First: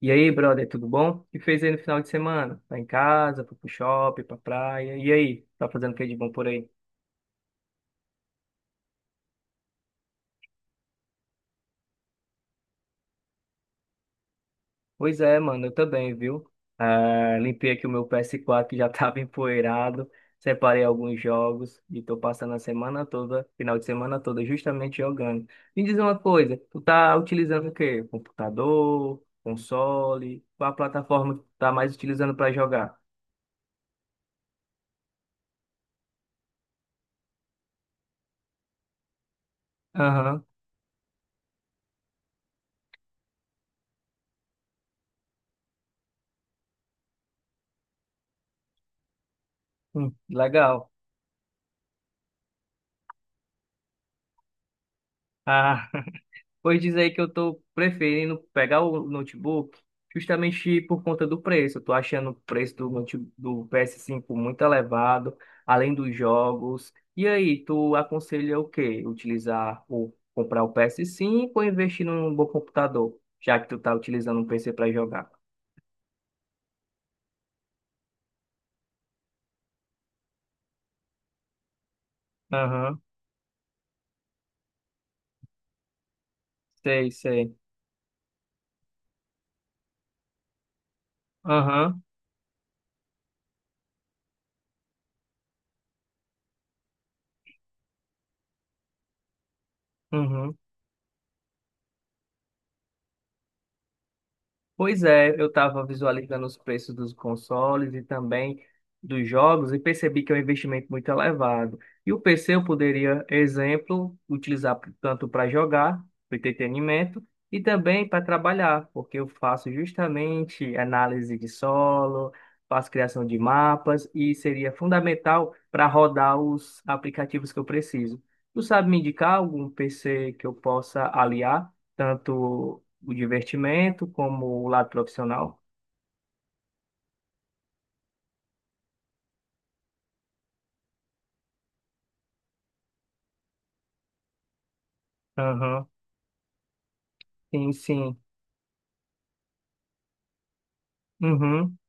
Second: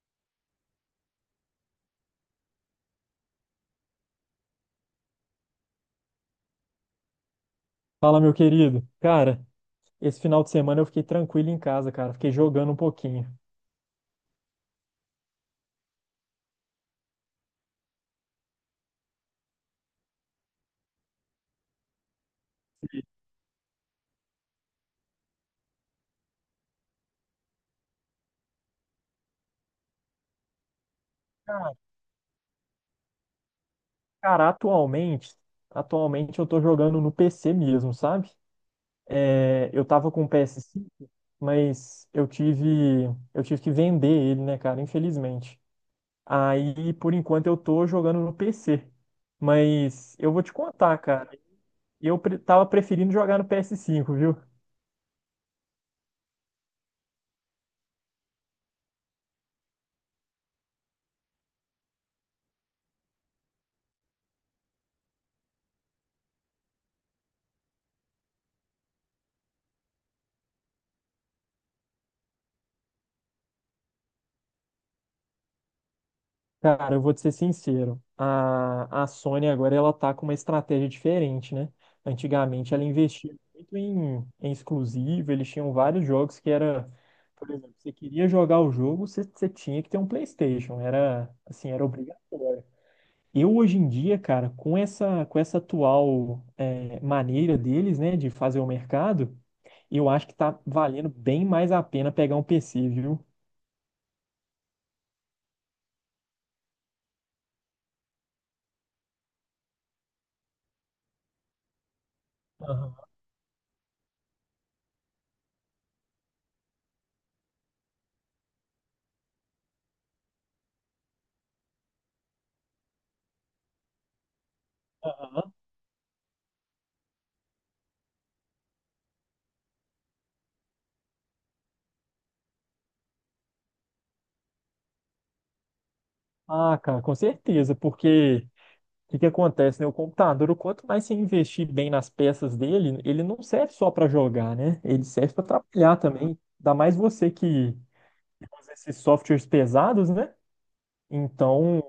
E aí, brother, tudo bom? O que fez aí no final de semana? Tá em casa, foi pro shopping, pra praia. E aí, tá fazendo o que de bom por aí? Fala, meu querido. Cara, esse final de semana eu fiquei tranquilo em casa, cara. Fiquei jogando um pouquinho. Pois é, mano, eu também, viu? Ah, limpei aqui o meu PS4 que já tava empoeirado, separei alguns jogos e tô passando a Sim. semana toda, final de semana toda, justamente jogando. Me diz uma coisa, tu tá utilizando o quê? Computador, console? Qual a plataforma que tu tá Cara, mais utilizando pra jogar? cara, atualmente eu tô jogando no PC mesmo, sabe? É, eu tava com o Aham. PS5, mas eu tive que vender ele, né, cara? Infelizmente. Aí, por enquanto, eu tô jogando no PC. Mas Hum, eu vou te legal. contar, cara. Tava preferindo jogar no PS5, viu? Ah. Pois diz aí que eu tô preferindo pegar o notebook justamente por conta do preço. Eu tô achando o preço do PS5 muito elevado, além dos jogos. E aí, tu aconselha o quê? Utilizar o comprar o PS5 ou investir num bom computador, já que tu tá utilizando um PC para jogar? Cara, eu vou te ser sincero. A Sony agora ela tá com uma estratégia diferente, né? Antigamente ela Aham, investia muito em exclusivo, eles tinham vários jogos que era, sei, por sei. exemplo, você queria jogar o jogo, você tinha que ter um PlayStation, era assim, era Aham, obrigatório. Eu hoje em dia, cara, com essa atual maneira deles, né, de fazer o mercado, eu acho que uhum. tá valendo bem mais a pena pegar um PC, viu? Pois é, eu estava visualizando os preços dos consoles e também dos jogos e percebi que é um investimento muito elevado. E o PC eu Aham, poderia, exemplo, utilizar tanto para jogar, para entretenimento, e também para trabalhar, porque eu faço justamente análise de solo, faço criação de mapas e seria aham. fundamental para rodar os aplicativos que eu preciso. Tu sabe me indicar algum PC que eu possa aliar? Tanto o divertimento como o lado profissional. Ah, cara, com certeza. Porque o que que acontece, né? O computador, quanto mais você investir bem nas peças dele, ele não serve só para jogar, né? Ele serve para Aham, trabalhar também. Ainda mais você sim, que sim. usa esses softwares pesados, né? Uhum, Então,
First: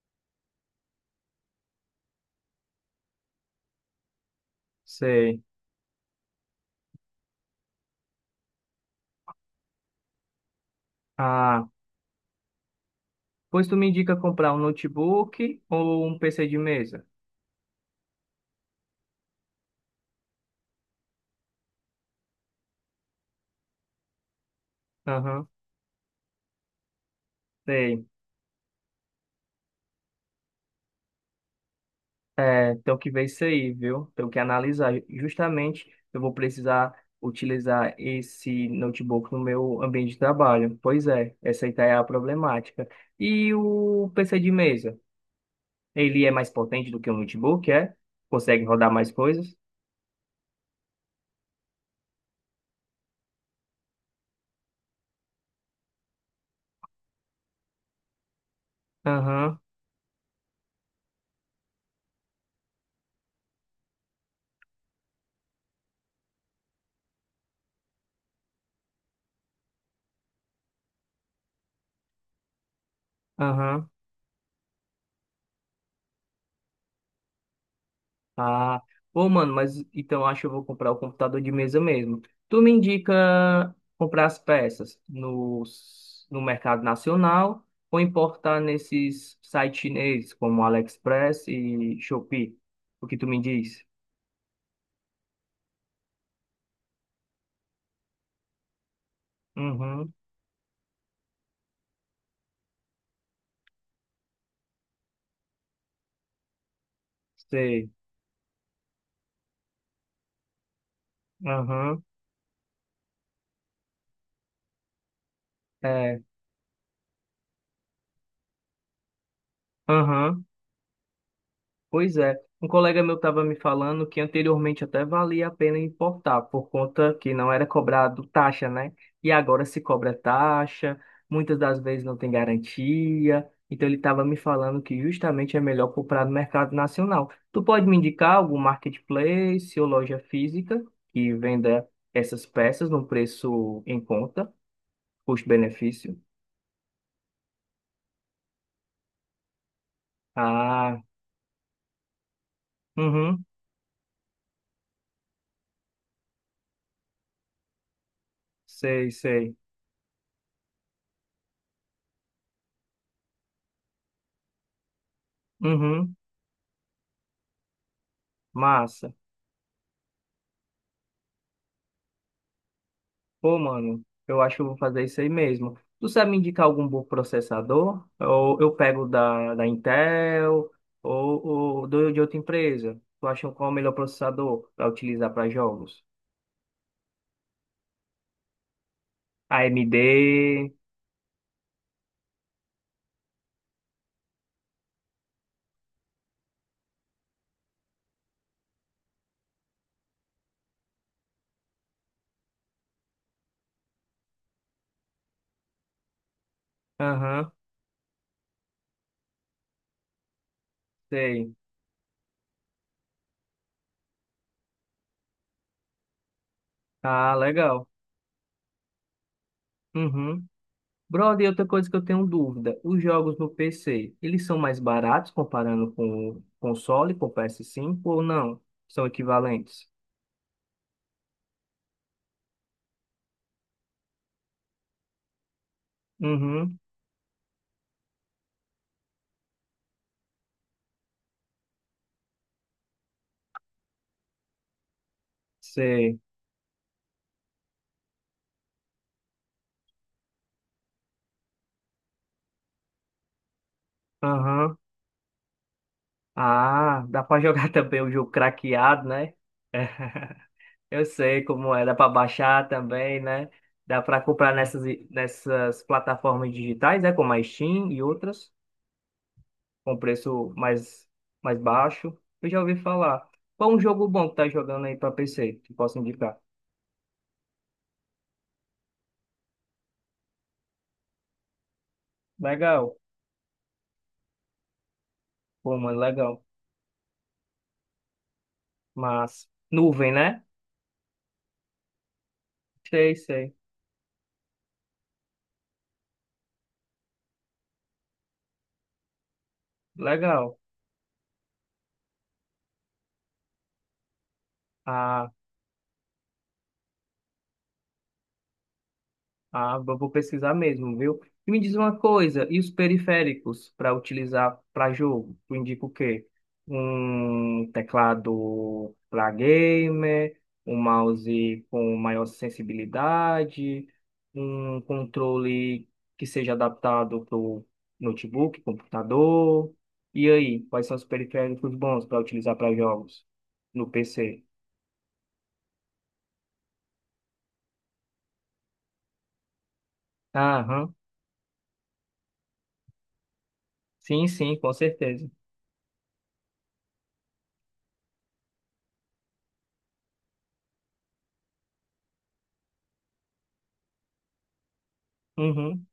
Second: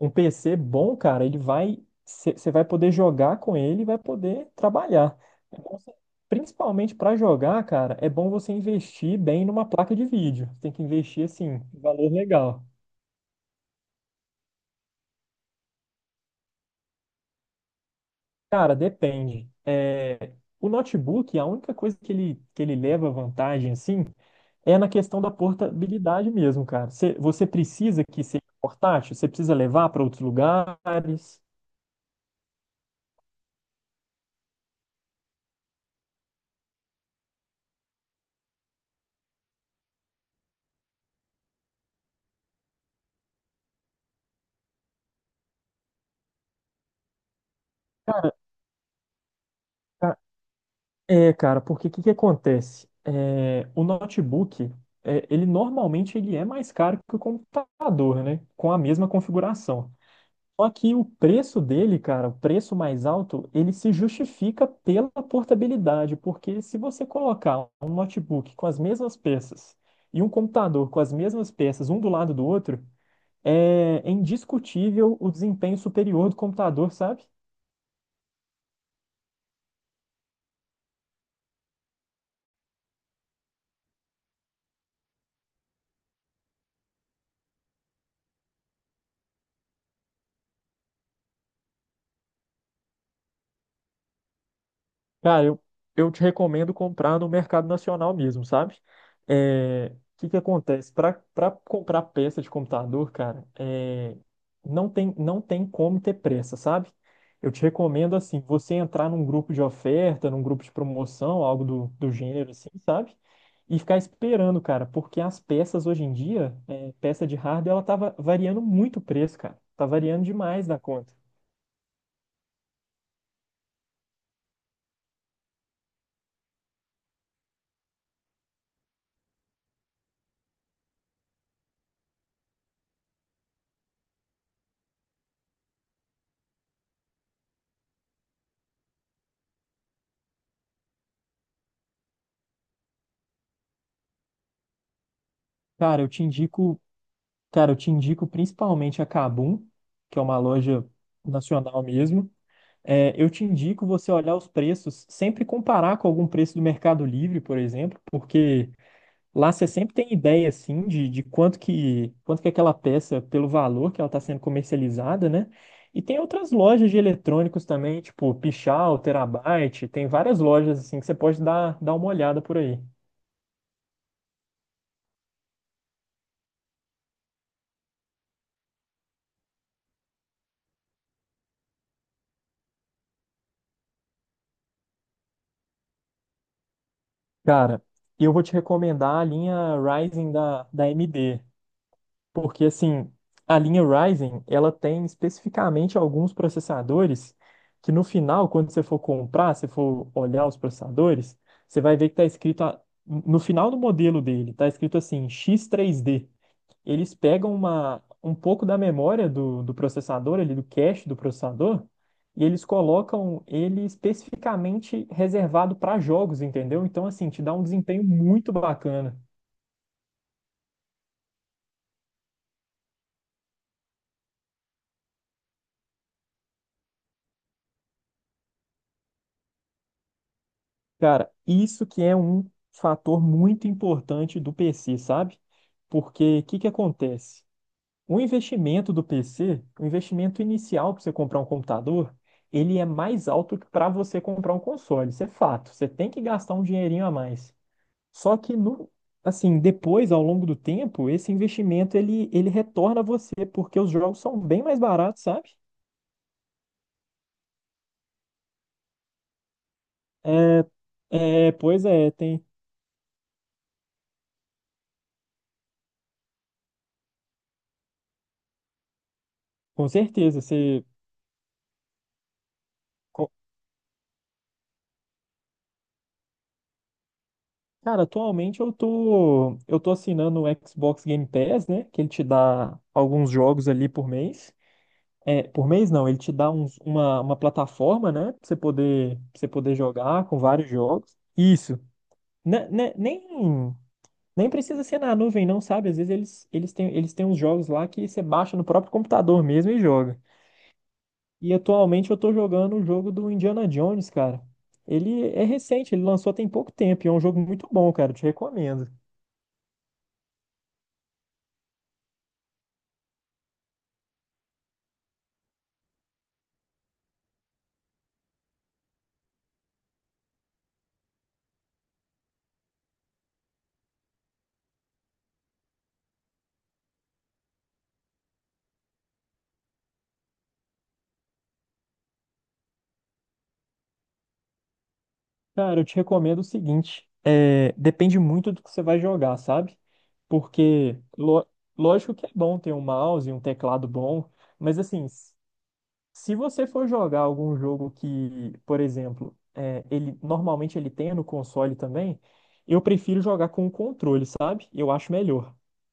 um PC bom, cara, ele vai. Você vai poder jogar com ele e vai poder trabalhar. sei. É bom você- Principalmente para jogar, cara, é bom você investir bem numa placa de vídeo. Tem que investir, assim, Ah, um valor legal. pois tu me indica comprar um notebook ou um PC de mesa? Cara, depende. É, o notebook, a única coisa que ele leva vantagem, assim, é na questão da Aham, portabilidade mesmo, cara. Você precisa sei. que seja portátil? Você precisa levar para outros lugares? É, tenho que ver isso aí, viu? Tenho que analisar. Justamente, eu vou precisar utilizar esse notebook no meu ambiente de trabalho. Pois é, essa aí tá é a problemática. E o PC de mesa? Ele é mais potente do que o notebook, é? Consegue rodar mais coisas? Ca- É, cara, porque o que que acontece? É, o notebook, é, ele normalmente ele é mais caro que o computador, né? Com a mesma Aham, configuração. Só que o preço dele, cara, o preço mais alto, ele se justifica pela portabilidade, porque se você colocar um notebook com as mesmas peças e um computador com as mesmas peças, um do lado do outro, aham. é indiscutível o desempenho superior do computador, sabe? Ah, pô, mano, mas então eu acho que eu vou comprar o computador de mesa mesmo. Tu me indica comprar as peças no mercado nacional ou importar nesses sites chineses como AliExpress e Shopee? O que tu me diz? Cara, eu, eu te recomendo comprar no mercado nacional mesmo, sabe? É, Uhum, o que que acontece? Para comprar peça de computador, cara, é, não tem como ter pressa, sabe? Eu te sei. recomendo, assim, você entrar num grupo de oferta, num grupo de promoção, algo do, Aham, do gênero, assim, sabe? E ficar esperando, cara, porque as peças hoje em é. dia, é, peça de hardware, ela variando muito o preço, cara. Tá variando Aham. demais da conta. Pois é, um colega meu estava me falando que anteriormente até valia a pena importar, por conta que não era cobrado taxa, né? E agora se cobra taxa, muitas das vezes não tem garantia. Então ele estava me falando que justamente é melhor comprar no mercado nacional. Tu pode me indicar algum marketplace ou loja física que venda essas peças num preço em conta, Cara, eu custo-benefício? te indico Cara, eu te indico principalmente a Kabum, que é uma loja Ah, nacional mesmo. É, eu te uhum, indico você olhar os preços, sempre comparar com algum preço do Mercado Livre, por exemplo, porque sei, lá sei. você sempre tem ideia, assim, de quanto que aquela peça, pelo valor que ela está sendo comercializada, né? E Uhum, tem outras lojas de eletrônicos também, tipo Pichal, massa. Terabyte, tem várias lojas, assim, que você pode dar uma olhada por aí. Pô, mano, eu acho que eu vou fazer isso aí mesmo. Tu sabe me indicar algum bom processador? Ou eu pego da Intel ou, ou de outra empresa? Tu acha qual é o melhor processador para utilizar para jogos? Cara, eu vou te recomendar a linha Ryzen da, AMD? da AMD. Porque assim, a linha Ryzen, ela tem especificamente alguns processadores que no final, quando você for comprar, se for olhar os processadores, você vai ver que no final do modelo dele, está escrito assim, X3D. Eles Aham, pegam um pouco da memória do processador, ali, do cache do sei. processador, e eles colocam ele especificamente reservado para jogos, entendeu? Então, assim, Ah, te dá um legal. desempenho muito bacana. Uhum. Brother, e outra coisa que eu tenho dúvida: os jogos no PC, eles são mais baratos comparando com o console, com o PS5 ou não? São equivalentes? Cara, isso que é um fator muito importante do PC, sabe? Porque o que que Uhum, acontece? O investimento do PC, o investimento inicial para você comprar um computador, ele é mais alto que para você comprar um console, isso é fato. Você tem sei. que gastar um dinheirinho a mais. Só que no, assim, depois, ao longo do tempo, esse investimento ele retorna a você, porque os jogos são bem Aham. mais baratos, sabe? Ah, dá pra jogar também o jogo craqueado, né? É, Eu sei é, como é, pois dá pra é, tem, baixar também, né? Dá pra comprar nessas plataformas digitais, né? Como a Steam e outras, com com certeza. preço Você mais baixo. Eu já ouvi falar. Qual um jogo bom que tá jogando aí pra PC, que posso indicar? cara, atualmente eu tô assinando o Xbox Game Pass, né? Que ele te dá Legal. alguns jogos ali por mês. É, por Pô, mês mano, não, ele te legal. dá uns- uma plataforma, né? Pra você Mas, poder nuvem, jogar com né? vários jogos. Isso. Ne- ne- Sei, sei. nem, Nem precisa ser na nuvem, não, sabe? Às vezes eles têm uns jogos lá que você baixa no próprio computador mesmo e joga. Legal. E atualmente eu tô jogando o jogo do Indiana Jones, cara. Ele Ah. é recente, ele lançou tem pouco tempo e é um jogo muito bom, cara. Eu te recomendo. Ah, eu vou pesquisar mesmo, viu? E me diz uma coisa, e os periféricos para utilizar para jogo? Tu indica o quê? Um teclado para gamer, um mouse com maior sensibilidade, um controle que seja adaptado para o notebook, computador. E aí, quais são os periféricos bons para utilizar para jogos no PC? Cara, eu te recomendo o seguinte, é, depende muito do que você vai jogar, sabe? Aham, Porque, lógico que é bom ter um mouse e um teclado sim, bom, sim, com mas assim, certeza. Se você for jogar algum jogo que, por exemplo, é, ele normalmente ele tem no console também, eu prefiro jogar com o controle, sabe? Eu acho melhor. Uhum.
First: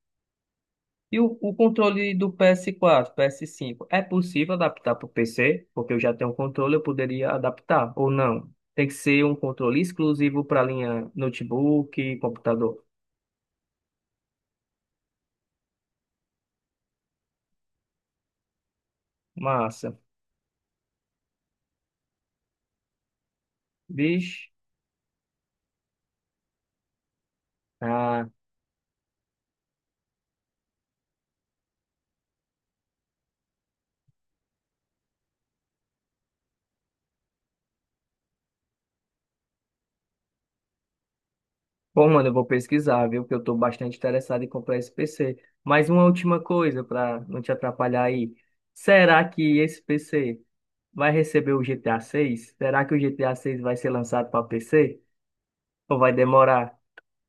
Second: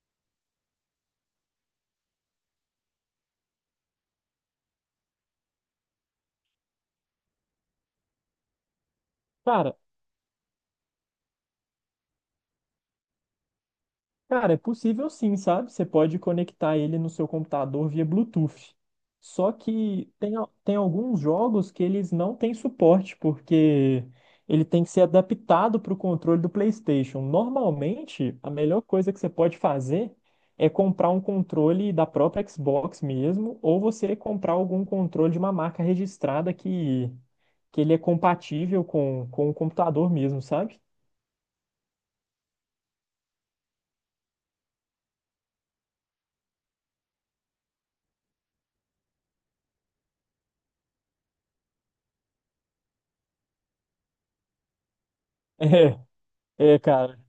E o controle do PS4, PS5, é possível adaptar para o PC? Porque eu já tenho um controle, eu poderia adaptar, ou não? Tem que ser um Cara, controle exclusivo para a linha notebook, computador. Cara, é possível sim, sabe? Você pode conectar ele no seu computador via Bluetooth. Só Massa. que tem, al- Tem alguns jogos que eles não têm suporte, porque Vixe. ele tem que ser adaptado para o controle do PlayStation. Ah, Normalmente, a melhor coisa que você pode fazer é comprar um controle da própria Xbox mesmo, ou você comprar algum controle de uma marca registrada que ele é compatível com o computador mesmo, sabe? bom, mano, eu vou pesquisar, viu? Que eu estou bastante interessado em comprar esse PC. Mas uma última coisa, para não te atrapalhar aí. Será que esse PC vai receber o GTA 6? Será que o GTA 6 vai ser lançado para PC? Ou vai demorar? Cara,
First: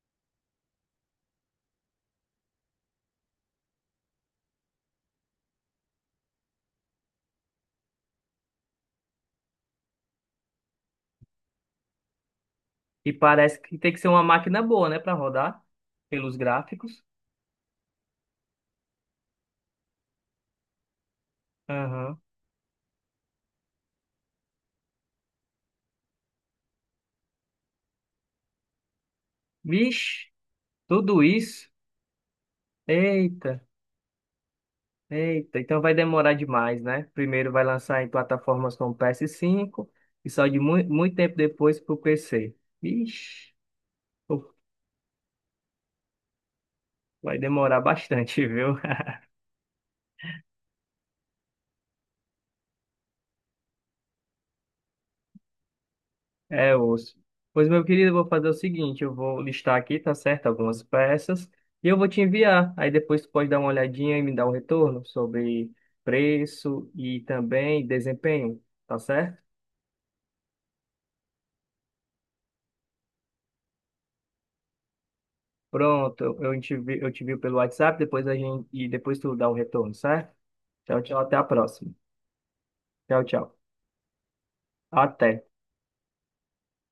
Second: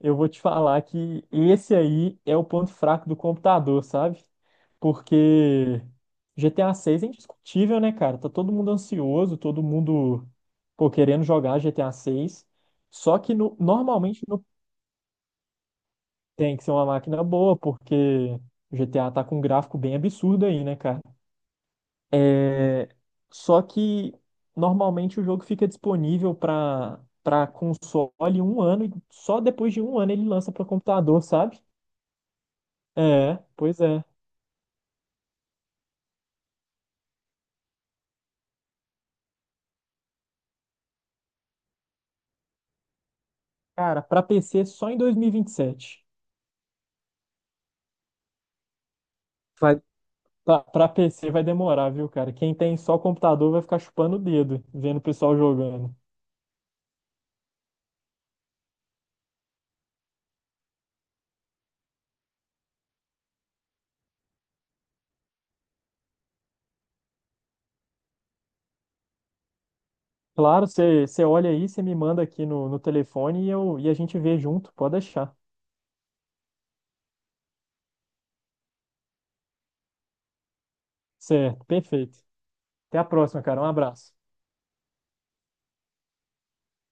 eu vou te falar que esse aí é o ponto fraco do computador, sabe? Porque GTA 6 é indiscutível, né, cara? Tá todo mundo ansioso, todo mundo, pô, querendo jogar GTA 6. E Só que no- parece que tem que ser uma normalmente no- máquina boa, né, para rodar pelos Tem que ser uma gráficos. máquina boa, porque o GTA tá com um gráfico bem absurdo aí, né, cara? Aham. É, só que normalmente o jogo fica disponível para console um ano e só depois de um ano ele Vixe, lança para tudo computador, sabe? isso? É, Eita, pois é. eita. Então vai demorar demais, né? Primeiro vai lançar em plataformas como PS5 e só de muito tempo depois para o PC. Vixe, Cara, pra uf, PC só em 2027. vai demorar bastante, viu? Vai, pra PC vai demorar, viu, cara? Quem tem só computador vai ficar chupando o dedo, vendo o pessoal jogando. É, osso. Pois, meu querido, eu vou fazer o seguinte, eu vou listar aqui, tá certo, algumas peças, e eu vou te enviar. Aí depois tu pode dar uma olhadinha e me dar um retorno sobre preço e também desempenho, tá certo? Claro, você olha aí, você me manda aqui no telefone e, eu, e a gente vê junto, pode deixar. Pronto, eu te vi pelo WhatsApp, depois a gente, e depois tu dá um retorno, certo? Tchau, tchau, até a Certo, próxima. perfeito. Até a Tchau, próxima, tchau. cara. Um abraço. Até.